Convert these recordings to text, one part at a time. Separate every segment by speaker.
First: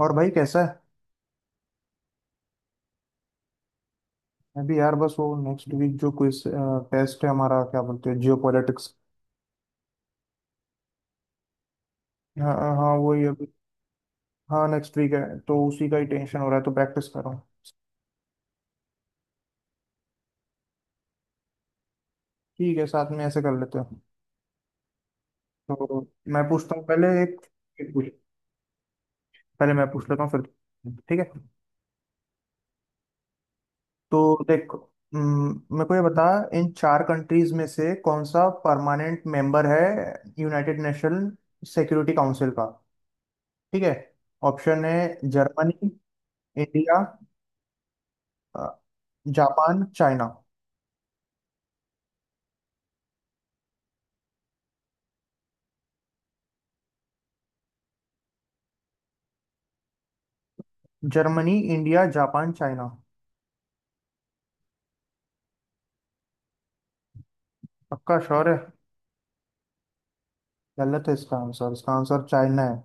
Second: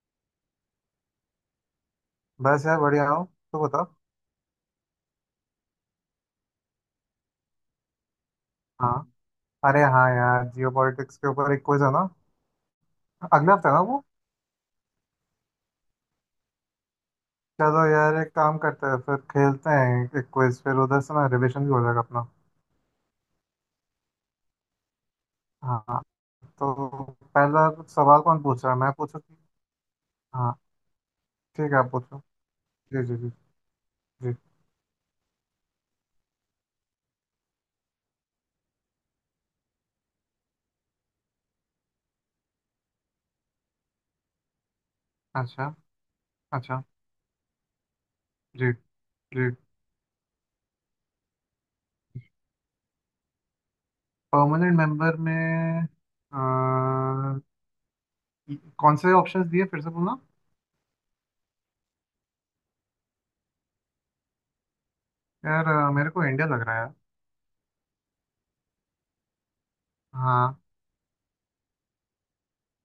Speaker 1: और भाई कैसा है।
Speaker 2: बस यार बढ़िया हूँ। तो बताओ।
Speaker 1: अभी यार बस वो नेक्स्ट वीक जो क्विज टेस्ट है हमारा, क्या बोलते हैं, जियो
Speaker 2: हाँ,
Speaker 1: पॉलिटिक्स।
Speaker 2: अरे हाँ यार, जियो पॉलिटिक्स के ऊपर एक क्विज है ना?
Speaker 1: हाँ हाँ वही अभी।
Speaker 2: अगले हफ्ते है ना वो?
Speaker 1: हाँ नेक्स्ट वीक है। तो उसी का ही टेंशन हो रहा है तो प्रैक्टिस कर रहा हूँ।
Speaker 2: चलो यार, एक काम करते हैं, फिर खेलते हैं एक क्विज, फिर उधर से ना रिविजन भी हो जाएगा अपना।
Speaker 1: ठीक है, साथ में ऐसे कर लेते हैं। तो
Speaker 2: हाँ,
Speaker 1: मैं पूछता हूँ
Speaker 2: तो
Speaker 1: पहले एक,
Speaker 2: पहला
Speaker 1: एक पूछ।
Speaker 2: सवाल कौन पूछ रहा है, मैं पूछूँ कि?
Speaker 1: पहले मैं पूछ लेता हूँ फिर।
Speaker 2: हाँ,
Speaker 1: ठीक है।
Speaker 2: ठीक है आप पूछो। जी जी जी जी।
Speaker 1: तो देख, मेरे को ये बता, इन चार कंट्रीज में से कौन सा परमानेंट मेंबर है यूनाइटेड नेशन सिक्योरिटी काउंसिल का। ठीक है। ऑप्शन है
Speaker 2: अच्छा,
Speaker 1: जर्मनी,
Speaker 2: अच्छा।
Speaker 1: इंडिया, अ,
Speaker 2: जी जी।
Speaker 1: Japan, China.
Speaker 2: परमानेंट मेंबर में। अ, कौन से ऑप्शंस दिए फिर से बोलना।
Speaker 1: Germany, India, Japan, China.
Speaker 2: यार मेरे को इंडिया लग रहा है यार।
Speaker 1: पक्का श्योर है?
Speaker 2: हाँ।
Speaker 1: गलत है इसका आंसर। इसका आंसर चाइना है।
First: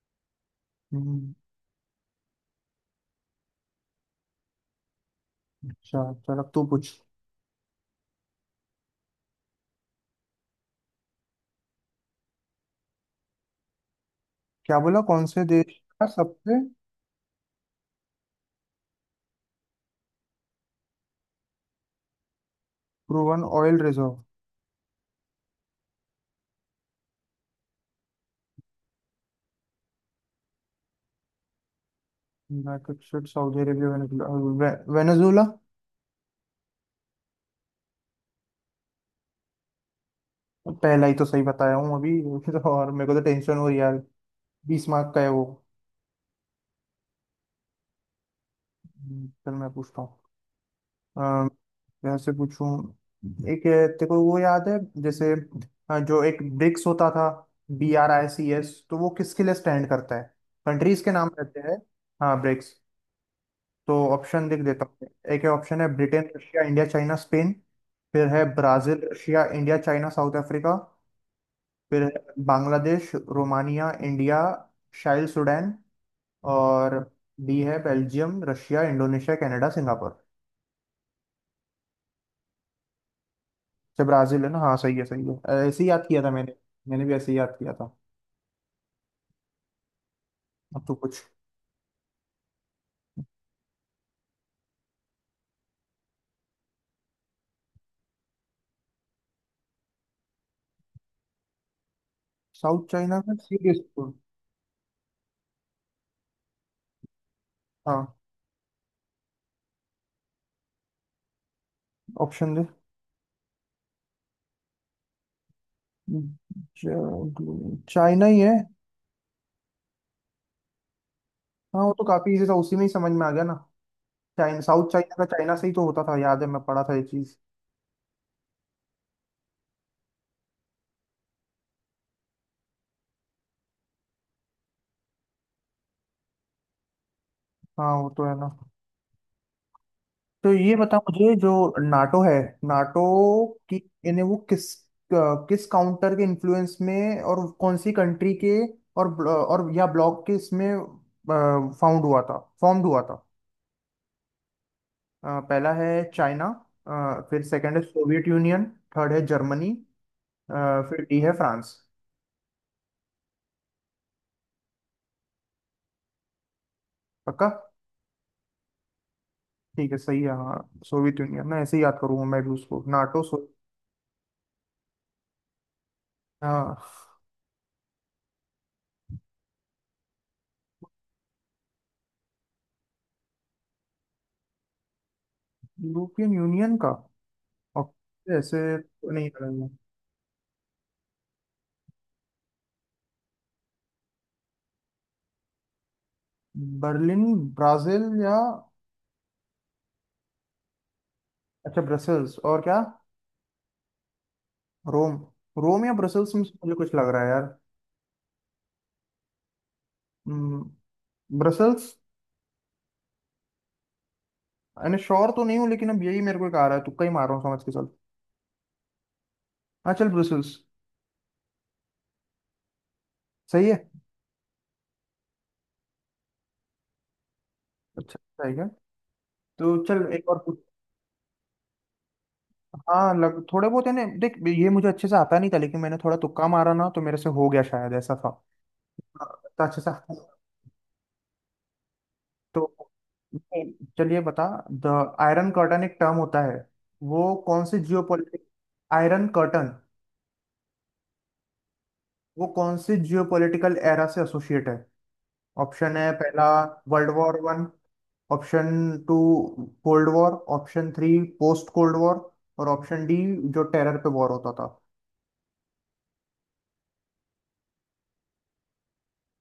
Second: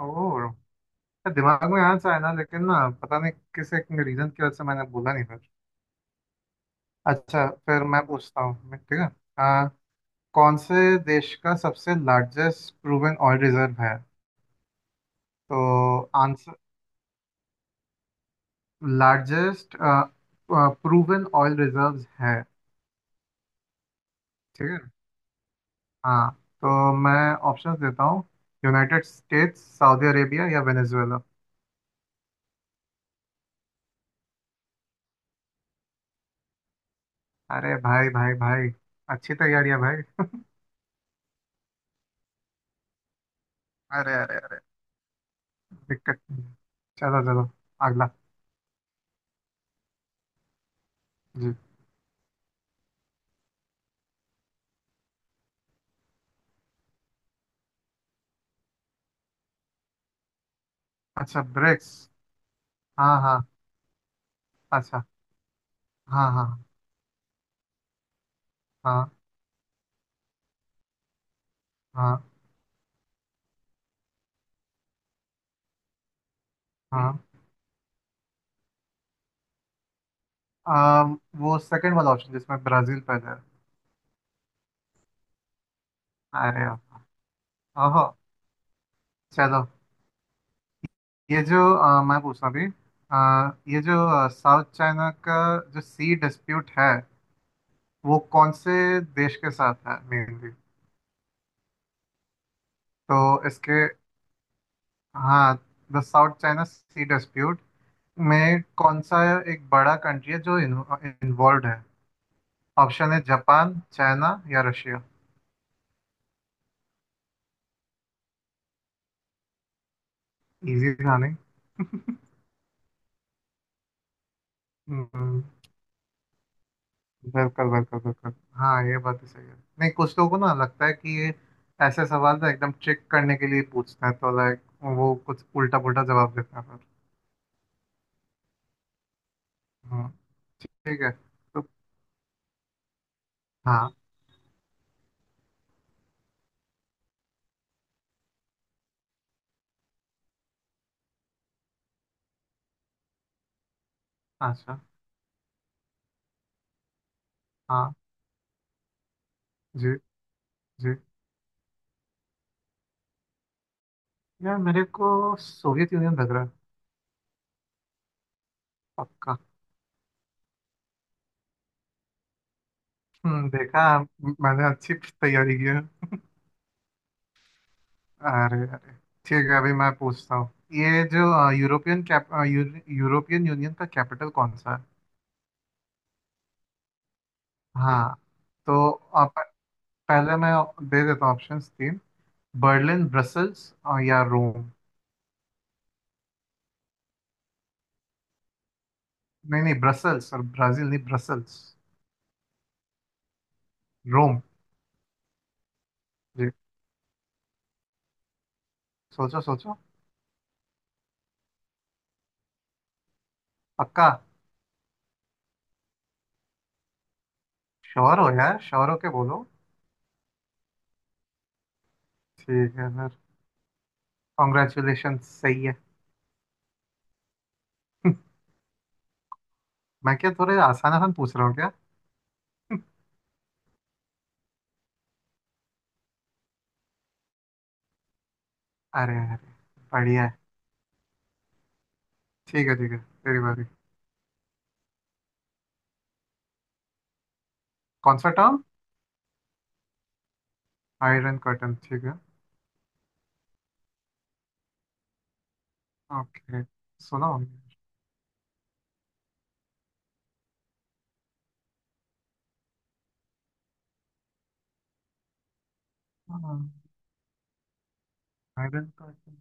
Speaker 2: ओ।
Speaker 1: हम्म,
Speaker 2: दिमाग में आंसर है ना, लेकिन ना पता नहीं किस एक रीजन की वजह से मैंने बोला नहीं फिर।
Speaker 1: अच्छा चल अब तू पूछ।
Speaker 2: अच्छा, फिर मैं पूछता हूँ मैं, ठीक है। आ, कौन से देश का सबसे लार्जेस्ट प्रूवन ऑयल रिजर्व है?
Speaker 1: क्या बोला, कौन से देश का
Speaker 2: तो आंसर,
Speaker 1: सबसे
Speaker 2: लार्जेस्ट प्रूवन ऑयल रिजर्व्स है।
Speaker 1: Proven oil reserve?
Speaker 2: ठीक है। हाँ, तो मैं ऑप्शंस देता हूँ। यूनाइटेड स्टेट्स, सऊदी अरेबिया या Venezuela.
Speaker 1: United State, Saudi Arabia, Venezuela. Venezuela?
Speaker 2: अरे भाई भाई भाई, अच्छी तैयारी है भाई।
Speaker 1: पहला ही तो सही बताया हूँ अभी तो और मेरे को तो टेंशन हो रही है यार।
Speaker 2: अरे अरे अरे,
Speaker 1: 20 मार्क का है वो।
Speaker 2: दिक्कत नहीं है। चलो चलो, अगला।
Speaker 1: चल मैं पूछता हूँ। अम,
Speaker 2: जी।
Speaker 1: वैसे पूछूं एक, तेरे को वो याद है, जैसे जो एक ब्रिक्स होता था, BRICS, तो वो किसके लिए स्टैंड करता है? कंट्रीज के नाम
Speaker 2: अच्छा,
Speaker 1: रहते हैं।
Speaker 2: ब्रिक्स।
Speaker 1: हाँ ब्रिक्स।
Speaker 2: हाँ हाँ।
Speaker 1: तो ऑप्शन लिख देता
Speaker 2: अच्छा।
Speaker 1: हूँ। एक है ऑप्शन है ब्रिटेन,
Speaker 2: हाँ
Speaker 1: रशिया,
Speaker 2: हाँ।
Speaker 1: India, China, Spain. फिर है ब्राजील,
Speaker 2: हाँ।
Speaker 1: Russia, India, China, South Africa. फिर
Speaker 2: हाँ
Speaker 1: है Bangladesh, Romania, India, Chile, Sudan. और
Speaker 2: हाँ।
Speaker 1: बी है Belgium, Russia, Indonesia, Canada, Singapore.
Speaker 2: वो सेकंड वाला ऑप्शन जिसमें ब्राजील पहले है।
Speaker 1: अच्छा ब्राजील है ना, हाँ सही है सही है। ऐसे ही याद किया था मैंने।
Speaker 2: अरे यार।
Speaker 1: मैंने भी ऐसे ही याद किया था।
Speaker 2: ओहो। चलो।
Speaker 1: अब तो कुछ
Speaker 2: ये जो आ, मैं पूछना भी आ, ये जो साउथ चाइना का जो सी डिस्प्यूट है, वो कौन से देश के साथ है मेनली?
Speaker 1: साउथ चाइना में
Speaker 2: तो इसके,
Speaker 1: सीरीज।
Speaker 2: हाँ, the South China sea dispute
Speaker 1: हाँ
Speaker 2: में कौन सा एक बड़ा कंट्री है जो इन्वॉल्व है?
Speaker 1: ऑप्शन दे।
Speaker 2: ऑप्शन है जापान, चाइना या रशिया।
Speaker 1: चाइना ही है।
Speaker 2: इजी था नहीं।
Speaker 1: हाँ वो तो काफी इजी था, उसी में ही समझ में आ गया ना। चाइना, साउथ चाइना का
Speaker 2: हम्म,
Speaker 1: चाइना से ही तो होता था, याद है मैं पढ़ा था ये चीज।
Speaker 2: बिल्कुल बिल्कुल बिल्कुल। हाँ, ये बात तो सही है। नहीं, कुछ लोगों को ना लगता है कि ये ऐसे सवाल ना एकदम चेक करने के लिए पूछते हैं, तो लाइक वो कुछ उल्टा पुल्टा जवाब देते हैं फिर।
Speaker 1: हाँ वो तो है ना।
Speaker 2: हम्म,
Speaker 1: तो ये बताओ
Speaker 2: ठीक है
Speaker 1: मुझे, जो
Speaker 2: तो।
Speaker 1: नाटो है, नाटो की,
Speaker 2: हाँ।
Speaker 1: इन्हें वो किस किस काउंटर के इन्फ्लुएंस में और कौन सी कंट्री के और और या ब्लॉक के इसमें फाउंड हुआ था, फॉर्म्ड हुआ था।
Speaker 2: अच्छा।
Speaker 1: पहला है चाइना। फिर सेकंड है
Speaker 2: हाँ।
Speaker 1: Soviet Union. थर्ड है जर्मनी।
Speaker 2: जी।
Speaker 1: अ,
Speaker 2: जी।
Speaker 1: फिर डी है फ्रांस।
Speaker 2: यार मेरे को सोवियत यूनियन लग रहा है।
Speaker 1: पक्का?
Speaker 2: पक्का।
Speaker 1: ठीक है सही है हाँ। सोवियत यूनियन, मैं ऐसे ही याद करूंगा, मैं भी उसको नाटो सो।
Speaker 2: हम्म, देखा, मैंने अच्छी तैयारी की है।
Speaker 1: हाँ
Speaker 2: अरे अरे। ठीक है, अभी मैं पूछता हूँ, ये जो यूरोपियन यूनियन का कैपिटल कौन सा है?
Speaker 1: यूरोपियन यूनियन का और
Speaker 2: हाँ,
Speaker 1: ऐसे
Speaker 2: तो
Speaker 1: तो नहीं।
Speaker 2: पहले मैं दे देता हूँ ऑप्शंस तीन। बर्लिन, ब्रसल्स और या रोम।
Speaker 1: बर्लिन, ब्राजील या?
Speaker 2: नहीं नहीं, ब्रसल्स और ब्राजील नहीं, ब्रसल्स।
Speaker 1: अच्छा ब्रसेल्स, और क्या?
Speaker 2: रोम।
Speaker 1: रोम। रोम या ब्रसेल्स में
Speaker 2: जी।
Speaker 1: से मुझे कुछ लग रहा है यार।
Speaker 2: सोचो सोचो।
Speaker 1: हम्म, ब्रसेल्स।
Speaker 2: पक्का
Speaker 1: यानी श्योर तो नहीं हूँ लेकिन अब यही मेरे को एक आ रहा है, तुक्का ही मार रहा हूँ, समझ के चल।
Speaker 2: श्योर हो यार, श्योर होके बोलो।
Speaker 1: हाँ चल ब्रसेल्स।
Speaker 2: ठीक है सर।
Speaker 1: सही है।
Speaker 2: कॉन्ग्रेचुलेशन, सही है।
Speaker 1: अच्छा सही है। तो चल
Speaker 2: मैं
Speaker 1: एक
Speaker 2: क्या
Speaker 1: और
Speaker 2: थोड़े
Speaker 1: पूछ।
Speaker 2: आसान आसान पूछ रहा हूँ क्या?
Speaker 1: हाँ लग थोड़े बहुत है ना, देख ये मुझे अच्छे से आता नहीं था लेकिन मैंने थोड़ा तुक्का मारा ना तो मेरे से हो गया, शायद ऐसा था।
Speaker 2: अरे
Speaker 1: हाँ,
Speaker 2: अरे,
Speaker 1: तो अच्छे से।
Speaker 2: बढ़िया है। ठीक है
Speaker 1: तो
Speaker 2: ठीक है, तेरी बारी।
Speaker 1: चलिए बता, द आयरन कर्टन एक टर्म होता है, वो कौन से
Speaker 2: कौन सा
Speaker 1: geopolitic.
Speaker 2: Term?
Speaker 1: Iron curtain,
Speaker 2: iron curtain, ठीक है।
Speaker 1: वो कौन से जियोपॉलिटिकल एरा से एसोसिएट है? ऑप्शन है पहला
Speaker 2: ओके।
Speaker 1: वर्ल्ड
Speaker 2: सुना
Speaker 1: वॉर वन।
Speaker 2: होगा।
Speaker 1: Option two cold war. Option three post cold war. और ऑप्शन डी जो टेरर पे वॉर होता था।
Speaker 2: आयरन कर्टन,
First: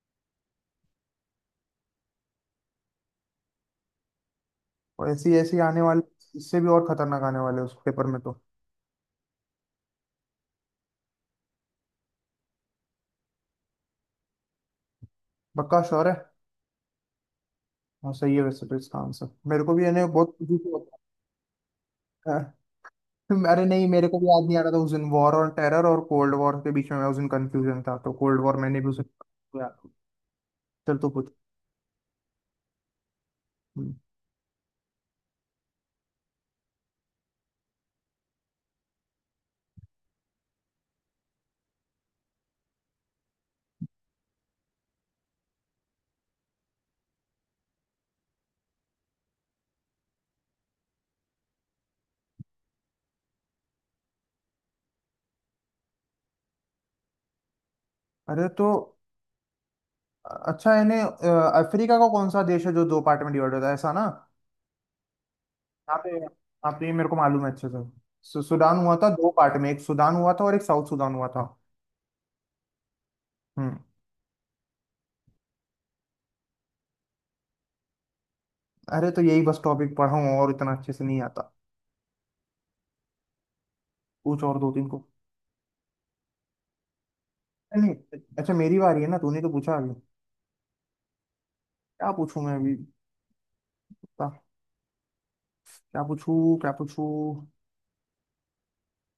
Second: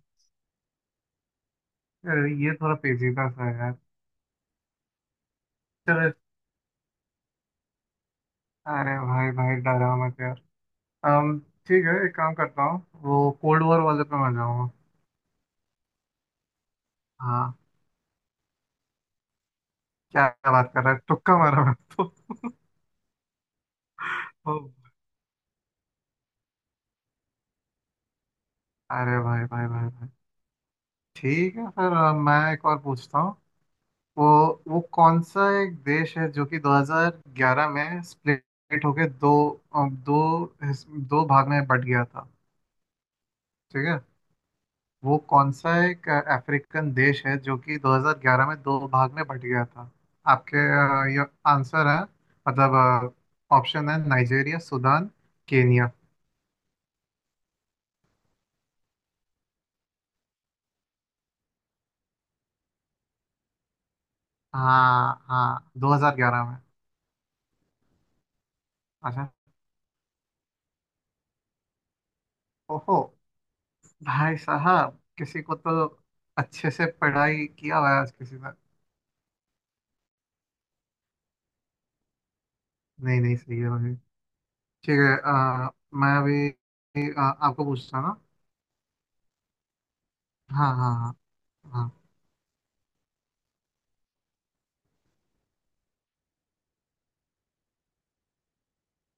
Speaker 2: अरे ये थोड़ा पेचीदा सा है यार।
Speaker 1: और ऐसी ऐसी आने वाले,
Speaker 2: चलो।
Speaker 1: इससे भी और खतरनाक आने वाले उस पेपर में तो।
Speaker 2: अरे भाई भाई, डरा मत यार। अम, ठीक है, एक काम करता हूँ, वो कोल्ड वॉर वाले पे मैं जाऊँगा।
Speaker 1: पक्का श्योर है?
Speaker 2: हाँ।
Speaker 1: हाँ सही है, वैसे तो इसका आंसर मेरे को भी, यानी
Speaker 2: क्या
Speaker 1: बहुत खुशी
Speaker 2: बात
Speaker 1: से
Speaker 2: कर रहा है, तुक्का मारा मैं तो।
Speaker 1: पता। अरे नहीं, मेरे को भी याद नहीं आ रहा था
Speaker 2: तो-
Speaker 1: उस दिन, वॉर और टेरर और कोल्ड वॉर के बीच में मैं उस दिन कंफ्यूजन था, तो कोल्ड वॉर मैंने भी उस दिन
Speaker 2: अरे भाई भाई
Speaker 1: किया।
Speaker 2: भाई भाई।
Speaker 1: चल तो पूछ।
Speaker 2: ठीक है, फिर मैं एक और पूछता हूँ।
Speaker 1: हम्म।
Speaker 2: वो वो कौन सा एक देश है जो कि 2011 में स्प्लिट होके दो अ, दो हिस- दो भाग में बट गया था? ठीक है। वो कौन सा एक अफ्रीकन देश है जो कि 2011 में दो भाग में बट गया था? आपके ये आंसर है मतलब। ऑप्शन है नाइजेरिया, सूडान, केनिया।
Speaker 1: अरे तो अच्छा यानी अफ्रीका का कौन सा देश है जो दो पार्ट में डिवाइड होता है, ऐसा ना?
Speaker 2: हाँ हाँ, 2011 में।
Speaker 1: यहाँ पे ये मेरे को मालूम है अच्छे से। सुडान हुआ था
Speaker 2: अच्छा।
Speaker 1: दो पार्ट में, एक सुडान हुआ था और एक साउथ सुडान हुआ था।
Speaker 2: ओहो।
Speaker 1: हम्म।
Speaker 2: भाई साहब, किसी को तो अच्छे से पढ़ाई किया हुआ है आज किसी ने।
Speaker 1: अरे तो यही बस टॉपिक पढ़ा हूँ, और इतना अच्छे से नहीं आता।
Speaker 2: नहीं नहीं, सही है भाई।
Speaker 1: पूछ और दो तीन
Speaker 2: ठीक
Speaker 1: को।
Speaker 2: है मैं अभी आपको
Speaker 1: नहीं
Speaker 2: पूछता हूँ
Speaker 1: नहीं,
Speaker 2: ना।
Speaker 1: अच्छा मेरी बारी है ना, तूने तो पूछा अभी।
Speaker 2: हाँ हाँ हाँ। हाँ।
Speaker 1: क्या पूछूं मैं अभी, क्या, क्या पूछूं क्या पूछूं।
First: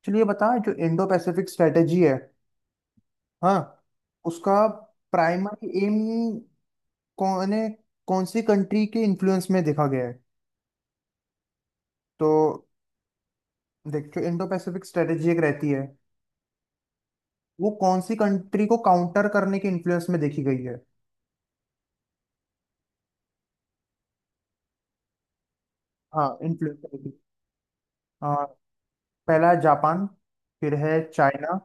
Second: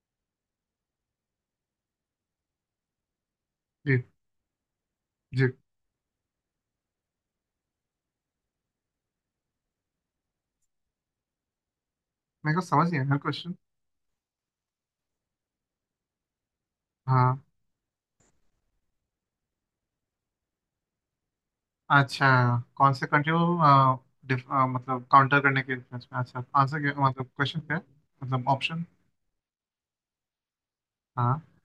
Speaker 1: चलिए बता, जो इंडो पैसिफिक स्ट्रेटेजी है, हाँ
Speaker 2: जी।
Speaker 1: उसका
Speaker 2: जी।
Speaker 1: प्राइमरी एम कौन है, कौन सी कंट्री के इन्फ्लुएंस में देखा गया है? तो
Speaker 2: मेरे को समझ नहीं आया क्वेश्चन।
Speaker 1: देख, जो इंडो पैसिफिक स्ट्रेटेजी एक रहती है,
Speaker 2: हाँ।
Speaker 1: वो कौन सी कंट्री को काउंटर करने के इन्फ्लुएंस में देखी गई है।
Speaker 2: अच्छा, कौन से कंट्री को मतलब काउंटर करने के डिफेंस में,
Speaker 1: हाँ
Speaker 2: अच्छा
Speaker 1: इन्फ्लुएंस
Speaker 2: आंसर
Speaker 1: में
Speaker 2: क्या,
Speaker 1: देखी।
Speaker 2: मतलब क्वेश्चन क्या है?
Speaker 1: हाँ
Speaker 2: मतलब ऑप्शन।
Speaker 1: पहला है जापान। फिर है
Speaker 2: हाँ।
Speaker 1: चाइना।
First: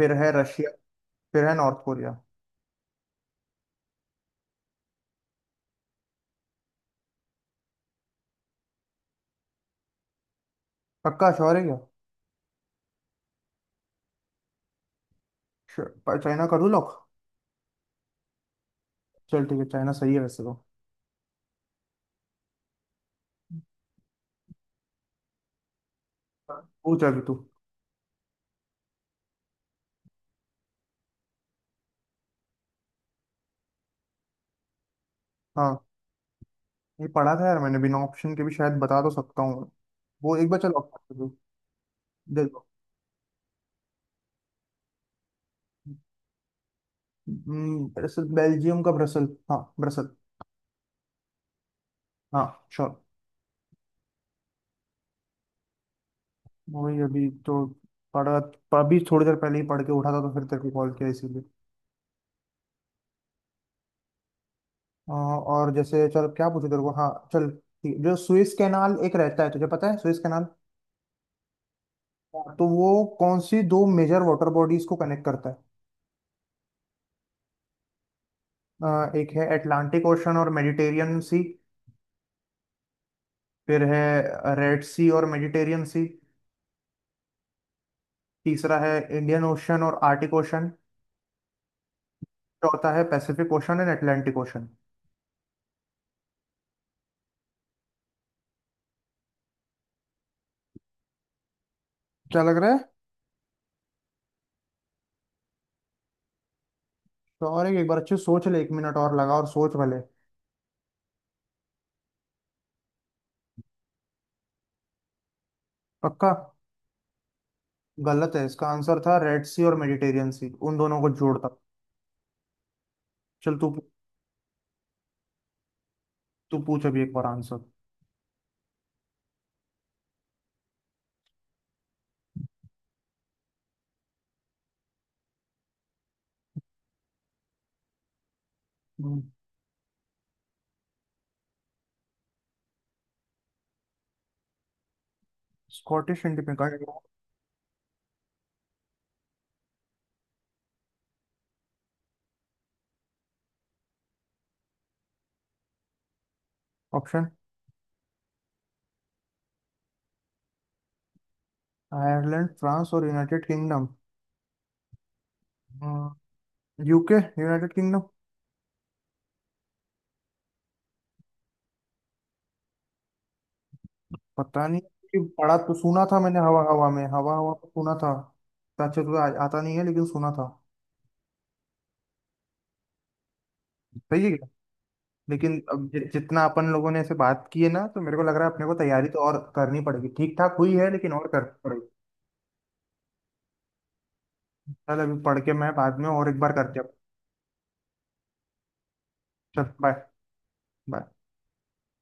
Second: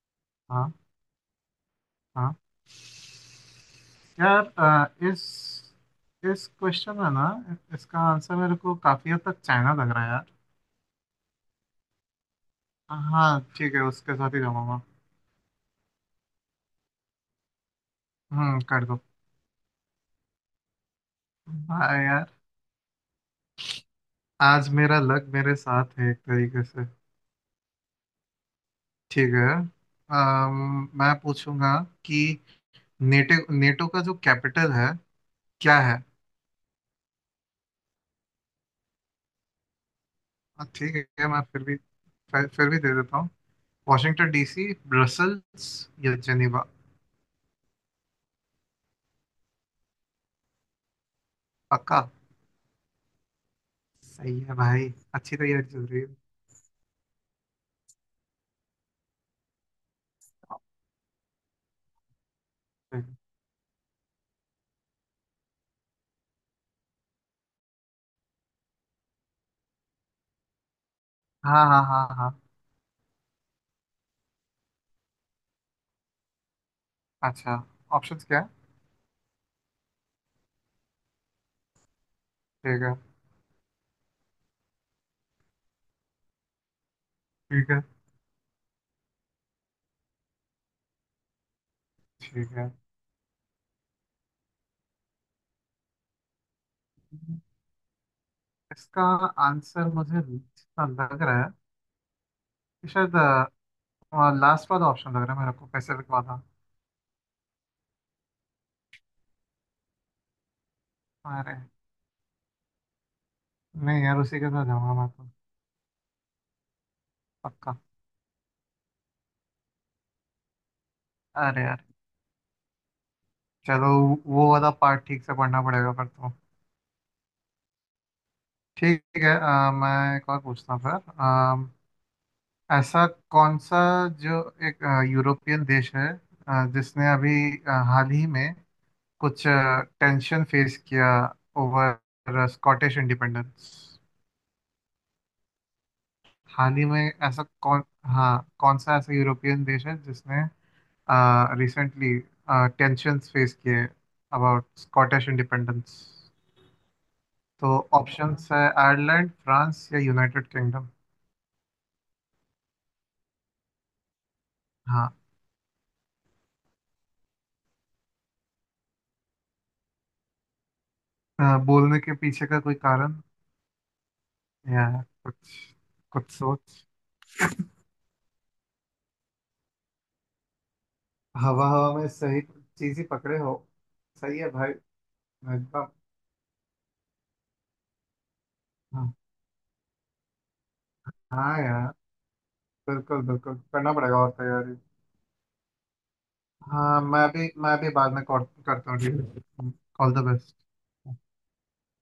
Speaker 1: फिर है रशिया।
Speaker 2: हाँ।
Speaker 1: फिर है नॉर्थ कोरिया।
Speaker 2: हाँ। यार इस क्वेश्चन में ना, इसका आंसर मेरे को काफी हद तक चाइना लग रहा है यार।
Speaker 1: पक्का श्योर है क्या?
Speaker 2: हाँ ठीक है, उसके साथ ही जाऊंगा।
Speaker 1: श्योर- चाइना का लॉक।
Speaker 2: हम्म, कर दो।
Speaker 1: चल ठीक है चाइना सही है वैसे तो।
Speaker 2: हाँ यार, आज मेरा लक मेरे साथ है एक
Speaker 1: हाँ,
Speaker 2: तरीके से।
Speaker 1: पूछ अभी तू।
Speaker 2: ठीक है। मैं पूछूंगा कि नेटो नेटो का जो कैपिटल है, क्या
Speaker 1: हाँ
Speaker 2: है?
Speaker 1: ये पढ़ा था यार मैंने, बिना ऑप्शन के भी शायद बता तो सकता हूँ। वो एक बार
Speaker 2: हाँ
Speaker 1: चलो
Speaker 2: ठीक
Speaker 1: option
Speaker 2: है,
Speaker 1: दो।
Speaker 2: मैं फिर भी, फिर
Speaker 1: देखो।
Speaker 2: फिर भी दे देता हूँ। वॉशिंगटन डीसी, ब्रसल्स या जेनेवा।
Speaker 1: ब्रसल, बेल्जियम का ब्रसल, हाँ ब्रसल।
Speaker 2: पक्का।
Speaker 1: हाँ श्योर।
Speaker 2: सही है भाई, अच्छी तैयारी चल रही है, ठीक
Speaker 1: वही अभी तो पढ़ा, अभी थोड़ी देर पहले ही पढ़ के उठा था तो फिर तेरे को कॉल किया इसीलिए।
Speaker 2: है।
Speaker 1: और जैसे चल क्या पूछो तेरे को, हाँ चल ठीक है। जो सुएज कैनाल एक रहता है, तुझे पता है सुएज कैनाल?
Speaker 2: हाँ हाँ हाँ हाँ।
Speaker 1: हाँ। तो वो कौन सी दो मेजर वाटर बॉडीज को कनेक्ट करता है?
Speaker 2: अच्छा, ऑप्शंस क्या है?
Speaker 1: एक है अटलांटिक ओशन और मेडिटेरियन सी।
Speaker 2: ठीक है।
Speaker 1: फिर है रेड सी और मेडिटेरियन सी।
Speaker 2: ठीक है।
Speaker 1: तीसरा है इंडियन ओशन और आर्टिक ओशन।
Speaker 2: ठीक है।
Speaker 1: चौथा है Pacific ocean and Atlantic ocean.
Speaker 2: इसका आंसर मुझे जितना लग रहा है
Speaker 1: क्या लग रहा है?
Speaker 2: कि शायद लास्ट वाला ऑप्शन लग रहा है मेरे को, पैसिफिक वाला।
Speaker 1: तो और एक बार अच्छे से सोच ले, एक मिनट और लगा और सोच भले।
Speaker 2: अरे नहीं यार, उसी के साथ जाऊंगा मैं तो।
Speaker 1: पक्का?
Speaker 2: पक्का।
Speaker 1: गलत है, इसका आंसर था रेड सी और मेडिटेरियन सी, उन दोनों को जोड़ता।
Speaker 2: अरे यार।
Speaker 1: चल तू,
Speaker 2: चलो, वो वाला पार्ट ठीक से पढ़ना पड़ेगा पर तो।
Speaker 1: तू पूछ अभी एक बार आंसर।
Speaker 2: ठीक है मैं एक और पूछता हूँ फिर। ऐसा कौन सा जो एक यूरोपियन देश है जिसने अभी हाल ही में कुछ टेंशन फेस किया ओवर स्कॉटिश इंडिपेंडेंस?
Speaker 1: स्कॉटिश
Speaker 2: हाल
Speaker 1: इंडिपेंडेंट,
Speaker 2: ही में ऐसा कौन, हाँ, कौन सा ऐसा यूरोपियन देश है जिसने रिसेंटली टेंशन्स फेस किए अबाउट स्कॉटिश इंडिपेंडेंस?
Speaker 1: ऑप्शन
Speaker 2: तो ऑप्शंस है आयरलैंड, फ्रांस या यूनाइटेड किंगडम।
Speaker 1: आयरलैंड, फ्रांस और यूनाइटेड किंगडम।
Speaker 2: हाँ।
Speaker 1: UK, United kingdom.
Speaker 2: बोलने के पीछे का कोई कारण
Speaker 1: पता नहीं,
Speaker 2: या
Speaker 1: कि
Speaker 2: कुछ,
Speaker 1: पढ़ा तो सुना था
Speaker 2: कुछ
Speaker 1: मैंने, हवा
Speaker 2: सोच।
Speaker 1: हवा में, हवा हवा को सुना था। अच्छा तुझे आता नहीं है लेकिन सुना था।
Speaker 2: हवा हवा में सही चीज ही पकड़े हो।
Speaker 1: सही है।
Speaker 2: सही है भाई।
Speaker 1: लेकिन
Speaker 2: एकदम,
Speaker 1: अब जितना अपन लोगों ने ऐसे बात की है ना तो मेरे को लग रहा है अपने को तैयारी
Speaker 2: हाँ,
Speaker 1: तो और करनी पड़ेगी, ठीक ठाक हुई है लेकिन और करनी
Speaker 2: हाँ
Speaker 1: पड़ेगी।
Speaker 2: यार, बिल्कुल बिल्कुल, करना पड़ेगा और तैयारी।
Speaker 1: चल अभी पढ़ के मैं बाद में और एक बार करते हैं।
Speaker 2: हाँ, मैं भी बाद में कॉल करता हूँ, ठीक
Speaker 1: चल
Speaker 2: है।
Speaker 1: Bye.
Speaker 2: All the best.
Speaker 1: Bye.